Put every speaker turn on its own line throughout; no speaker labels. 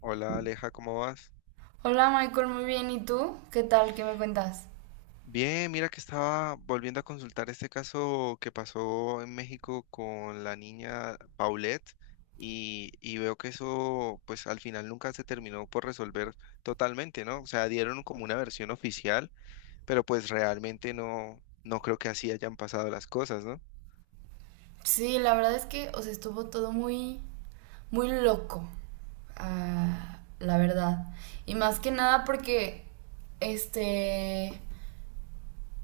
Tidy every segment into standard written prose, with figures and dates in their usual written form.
Hola Aleja, ¿cómo vas?
Hola Michael, muy bien. ¿Y tú? ¿Qué tal? ¿Qué me cuentas?
Bien, mira que estaba volviendo a consultar este caso que pasó en México con la niña Paulette y veo que eso pues al final nunca se terminó por resolver totalmente, ¿no? O sea, dieron como una versión oficial, pero pues realmente no, no creo que así hayan pasado las cosas, ¿no?
Sí, la verdad es que, o sea, estuvo todo muy, muy loco, la verdad. Y más que nada porque, este,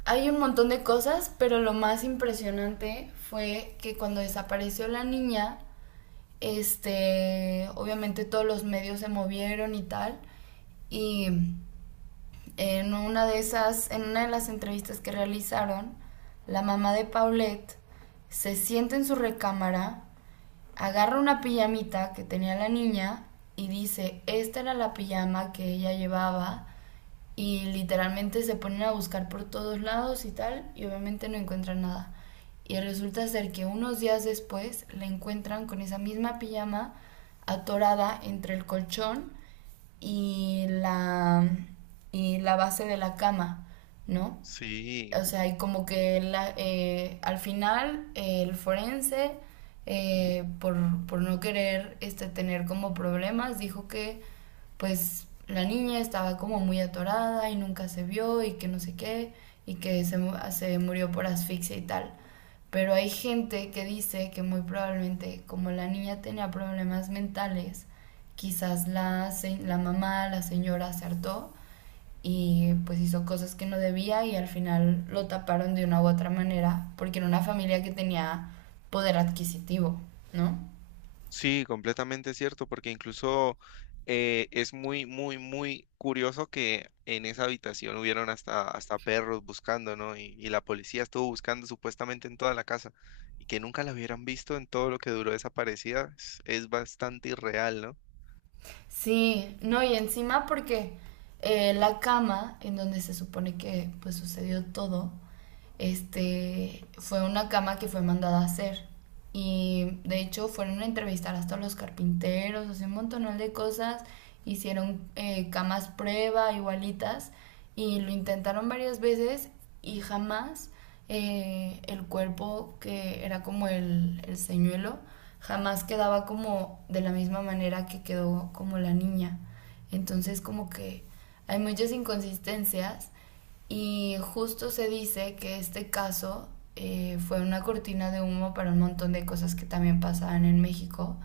hay un montón de cosas, pero lo más impresionante fue que cuando desapareció la niña, obviamente todos los medios se movieron y tal, y en una de esas, en una de las entrevistas que realizaron, la mamá de Paulette se sienta en su recámara, agarra una pijamita que tenía la niña y dice, esta era la pijama que ella llevaba y literalmente se ponen a buscar por todos lados y tal y obviamente no encuentran nada. Y resulta ser que unos días después la encuentran con esa misma pijama atorada entre el colchón y la, y la base de la cama, ¿no?
Sí.
O sea, y como que al final el forense, eh, por, por no querer tener como problemas, dijo que pues la niña estaba como muy atorada y nunca se vio y que no sé qué, y que se murió por asfixia y tal. Pero hay gente que dice que muy probablemente, como la niña tenía problemas mentales, quizás la mamá, la señora, se hartó y pues hizo cosas que no debía y al final lo taparon de una u otra manera porque era una familia que tenía poder adquisitivo, ¿no?
Sí, completamente cierto, porque incluso es muy, muy, muy curioso que en esa habitación hubieron hasta perros buscando, ¿no? Y la policía estuvo buscando supuestamente en toda la casa y que nunca la hubieran visto en todo lo que duró desaparecida es bastante irreal, ¿no?
Sí, no, y encima porque la cama en donde se supone que pues sucedió todo fue una cama que fue mandada a hacer. Y de hecho fueron a entrevistar hasta los carpinteros, así un montón de cosas. Hicieron camas prueba, igualitas, y lo intentaron varias veces y jamás el cuerpo que era como el señuelo, jamás quedaba como de la misma manera que quedó como la niña. Entonces como que hay muchas inconsistencias y justo se dice que este caso fue una cortina de humo para un montón de cosas que también pasaban en México.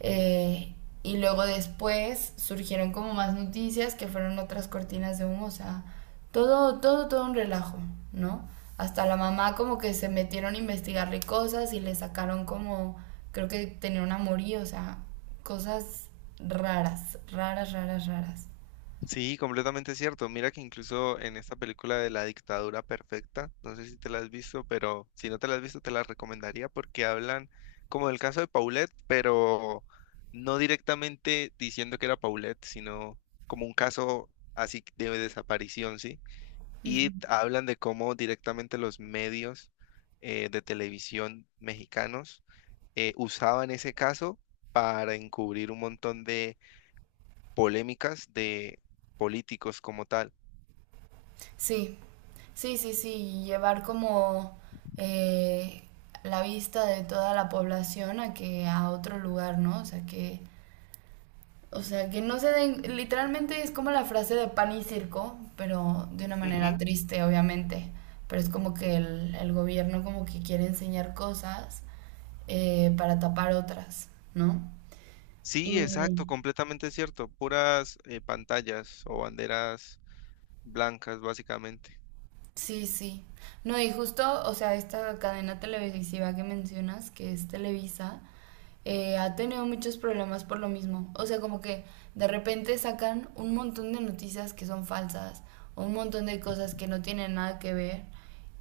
Eh, y luego después surgieron como más noticias que fueron otras cortinas de humo, o sea, todo, todo, todo un relajo, ¿no? Hasta la mamá como que se metieron a investigarle cosas y le sacaron como, creo que tenía un amorío, o sea, cosas raras, raras, raras, raras.
Sí, completamente cierto. Mira que incluso en esta película de La Dictadura Perfecta, no sé si te la has visto, pero si no te la has visto, te la recomendaría porque hablan como del caso de Paulette, pero no directamente diciendo que era Paulette, sino como un caso así de desaparición, ¿sí? Y hablan de cómo directamente los medios de televisión mexicanos usaban ese caso para encubrir un montón de polémicas de políticos como tal.
Sí, sí, sí, sí, y llevar como eh, la vista de toda la población a que a otro lugar, ¿no? O sea que no se den, literalmente es como la frase de pan y circo, pero de una manera
Ujú.
triste, obviamente. Pero es como que el gobierno como que quiere enseñar cosas para tapar otras, ¿no?
Sí, exacto,
Y
completamente cierto. Puras pantallas o banderas blancas, básicamente.
sí, sí. No, y justo, o sea, esta cadena televisiva que mencionas, que es Televisa, ha tenido muchos problemas por lo mismo. O sea, como que de repente sacan un montón de noticias que son falsas, un montón de cosas que no tienen nada que ver.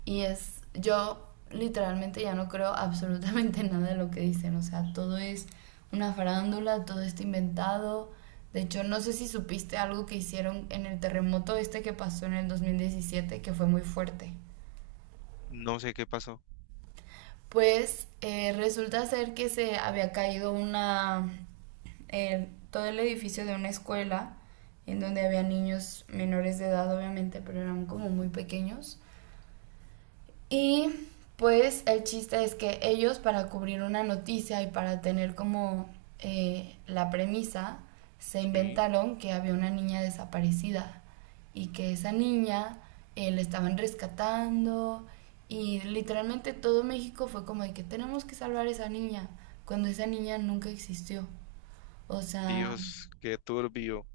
Y es, yo literalmente ya no creo absolutamente nada de lo que dicen. O sea, todo es una farándula, todo está inventado. De hecho, no sé si supiste algo que hicieron en el terremoto este que pasó en el 2017, que fue muy fuerte.
No sé qué pasó.
Pues resulta ser que se había caído una todo el edificio de una escuela en donde había niños menores de edad, obviamente, pero eran como muy pequeños. Y pues el chiste es que ellos para cubrir una noticia y para tener como la premisa, se
Sí.
inventaron que había una niña desaparecida y que esa niña la estaban rescatando y literalmente todo México fue como de que tenemos que salvar a esa niña cuando esa niña nunca existió. O sea,
Dios, qué turbio.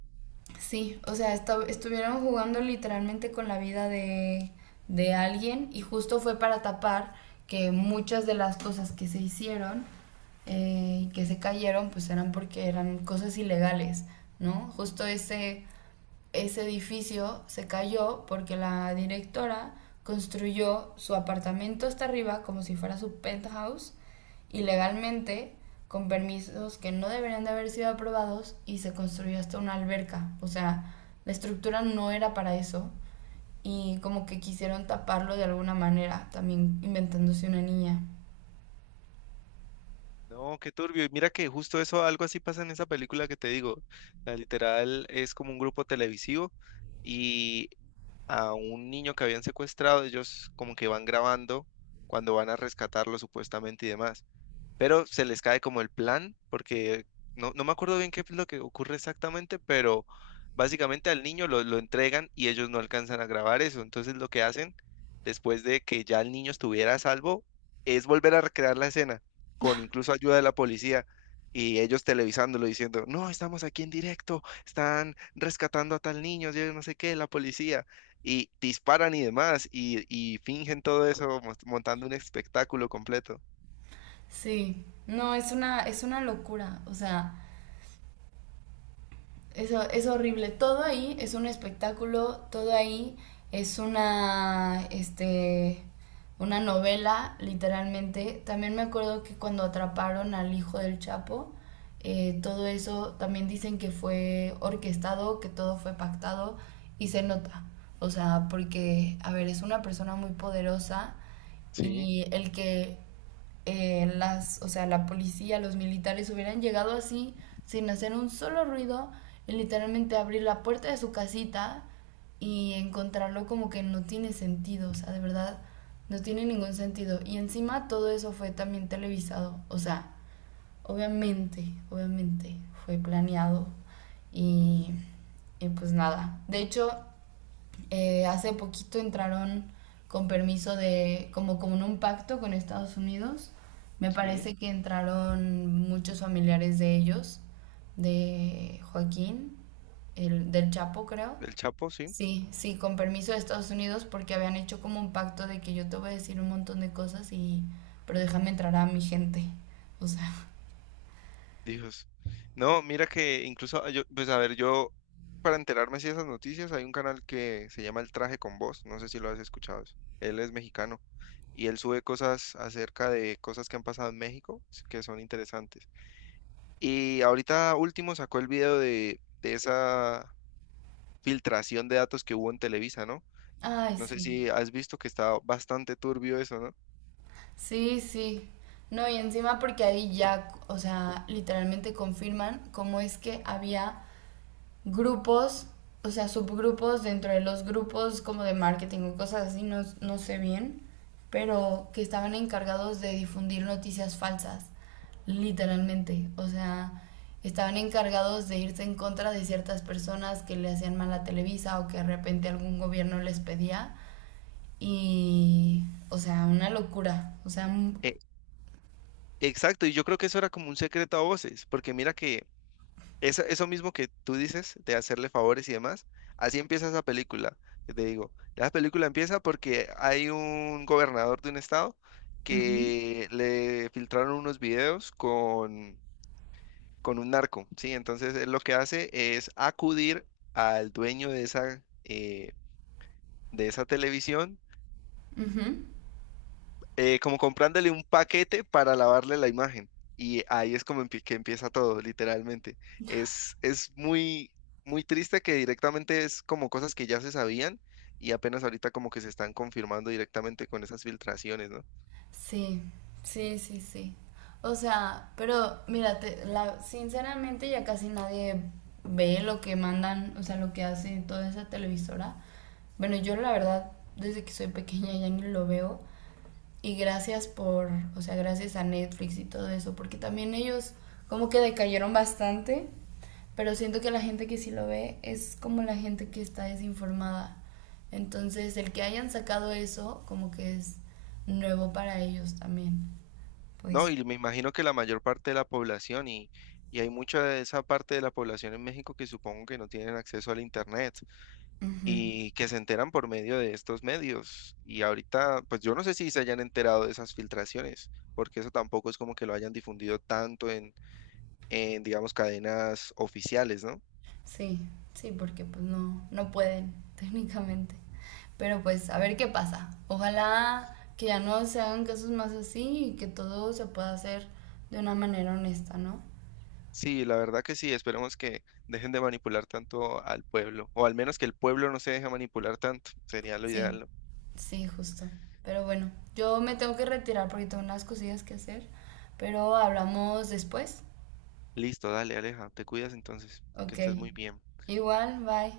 sí, o sea, estuvieron jugando literalmente con la vida de alguien y justo fue para tapar que muchas de las cosas que se hicieron y que se cayeron pues eran porque eran cosas ilegales, ¿no? Justo ese, ese edificio se cayó porque la directora construyó su apartamento hasta arriba como si fuera su penthouse ilegalmente con permisos que no deberían de haber sido aprobados y se construyó hasta una alberca. O sea, la estructura no era para eso y como que quisieron taparlo de alguna manera, también inventándose una niña.
No, qué turbio. Y mira que justo eso, algo así pasa en esa película que te digo. La literal es como un grupo televisivo y a un niño que habían secuestrado, ellos como que van grabando cuando van a rescatarlo supuestamente y demás. Pero se les cae como el plan, porque no, no me acuerdo bien qué es lo que ocurre exactamente, pero básicamente al niño lo entregan y ellos no alcanzan a grabar eso. Entonces lo que hacen después de que ya el niño estuviera a salvo es volver a recrear la escena, con incluso ayuda de la policía. Y ellos televisándolo diciendo, no, estamos aquí en directo, están rescatando a tal niño, yo no sé qué, la policía. Y disparan y demás, y fingen todo eso montando un espectáculo completo.
Sí, no, es una locura. O sea, eso es horrible. Todo ahí es un espectáculo, todo ahí es una, una novela, literalmente. También me acuerdo que cuando atraparon al hijo del Chapo, todo eso también dicen que fue orquestado, que todo fue pactado y se nota. O sea, porque, a ver, es una persona muy poderosa
Sí,
y el que o sea, la policía, los militares hubieran llegado así, sin hacer un solo ruido, y literalmente abrir la puerta de su casita y encontrarlo como que no tiene sentido, o sea, de verdad, no tiene ningún sentido. Y encima todo eso fue también televisado, o sea, obviamente, obviamente, fue planeado y, y pues nada. De hecho, hace poquito entraron con permiso de, como, como en un pacto con Estados Unidos. Me
sí.
parece que entraron muchos familiares de ellos, de Joaquín, del Chapo, creo.
El Chapo, sí.
Sí, sí, con permiso de Estados Unidos porque habían hecho como un pacto de que yo te voy a decir un montón de cosas y, pero déjame entrar a mi gente. O sea,
Dios. No, mira que incluso yo, pues a ver, yo para enterarme si esas noticias hay un canal que se llama El Traje con Voz, no sé si lo has escuchado. Él es mexicano y él sube cosas acerca de cosas que han pasado en México que son interesantes. Y ahorita último sacó el video de esa filtración de datos que hubo en Televisa, ¿no?
ay,
No sé
sí.
si has visto que está bastante turbio eso, ¿no?
Sí, sí. No, y encima porque ahí ya, o sea, literalmente confirman cómo es que había grupos, o sea, subgrupos dentro de los grupos como de marketing o cosas así, no, no sé bien, pero que estaban encargados de difundir noticias falsas, literalmente. O sea, estaban encargados de irse en contra de ciertas personas que le hacían mal a Televisa o que de repente algún gobierno les pedía. Y, o sea, una locura. O sea, un-
Eh, exacto, y yo creo que eso era como un secreto a voces, porque mira que eso mismo que tú dices de hacerle favores y demás, así empieza esa película. Que te digo, la película empieza porque hay un gobernador de un estado
ujú,
que le filtraron unos videos con un narco, ¿sí? Entonces él lo que hace es acudir al dueño de esa televisión
ujú.
como comprándole un paquete para lavarle la imagen. Y ahí es como que empieza todo, literalmente. Es muy, muy triste que directamente es como cosas que ya se sabían y apenas ahorita como que se están confirmando directamente con esas filtraciones, ¿no?
Sí, sí, sí, sí. O sea, pero mira, sinceramente ya casi nadie ve lo que mandan, o sea, lo que hace toda esa televisora. Bueno, yo la verdad, desde que soy pequeña ya ni lo veo, y gracias por, o sea, gracias a Netflix y todo eso, porque también ellos como que decayeron bastante, pero siento que la gente que sí lo ve es como la gente que está desinformada. Entonces, el que hayan sacado eso como que es nuevo para ellos también.
No,
Pues,
y me imagino que la mayor parte de la población y hay mucha de esa parte de la población en México que supongo que no tienen acceso al internet.
ujú.
Y que se enteran por medio de estos medios. Y ahorita, pues yo no sé si se hayan enterado de esas filtraciones, porque eso tampoco es como que lo hayan difundido tanto en digamos, cadenas oficiales, ¿no?
Sí, sí, porque pues no, no pueden técnicamente. Pero pues a ver qué pasa. Ojalá que ya no se hagan casos más así y que todo se pueda hacer de una manera honesta, ¿no?
Sí, la verdad que sí, esperemos que dejen de manipular tanto al pueblo, o al menos que el pueblo no se deje manipular tanto, sería lo
Sí,
ideal, ¿no?
sí, justo. Pero bueno, yo me tengo que retirar porque tengo unas cosillas que hacer, pero hablamos después.
Listo, dale, Aleja, te cuidas entonces, que
Ok,
estés muy bien.
igual, bye.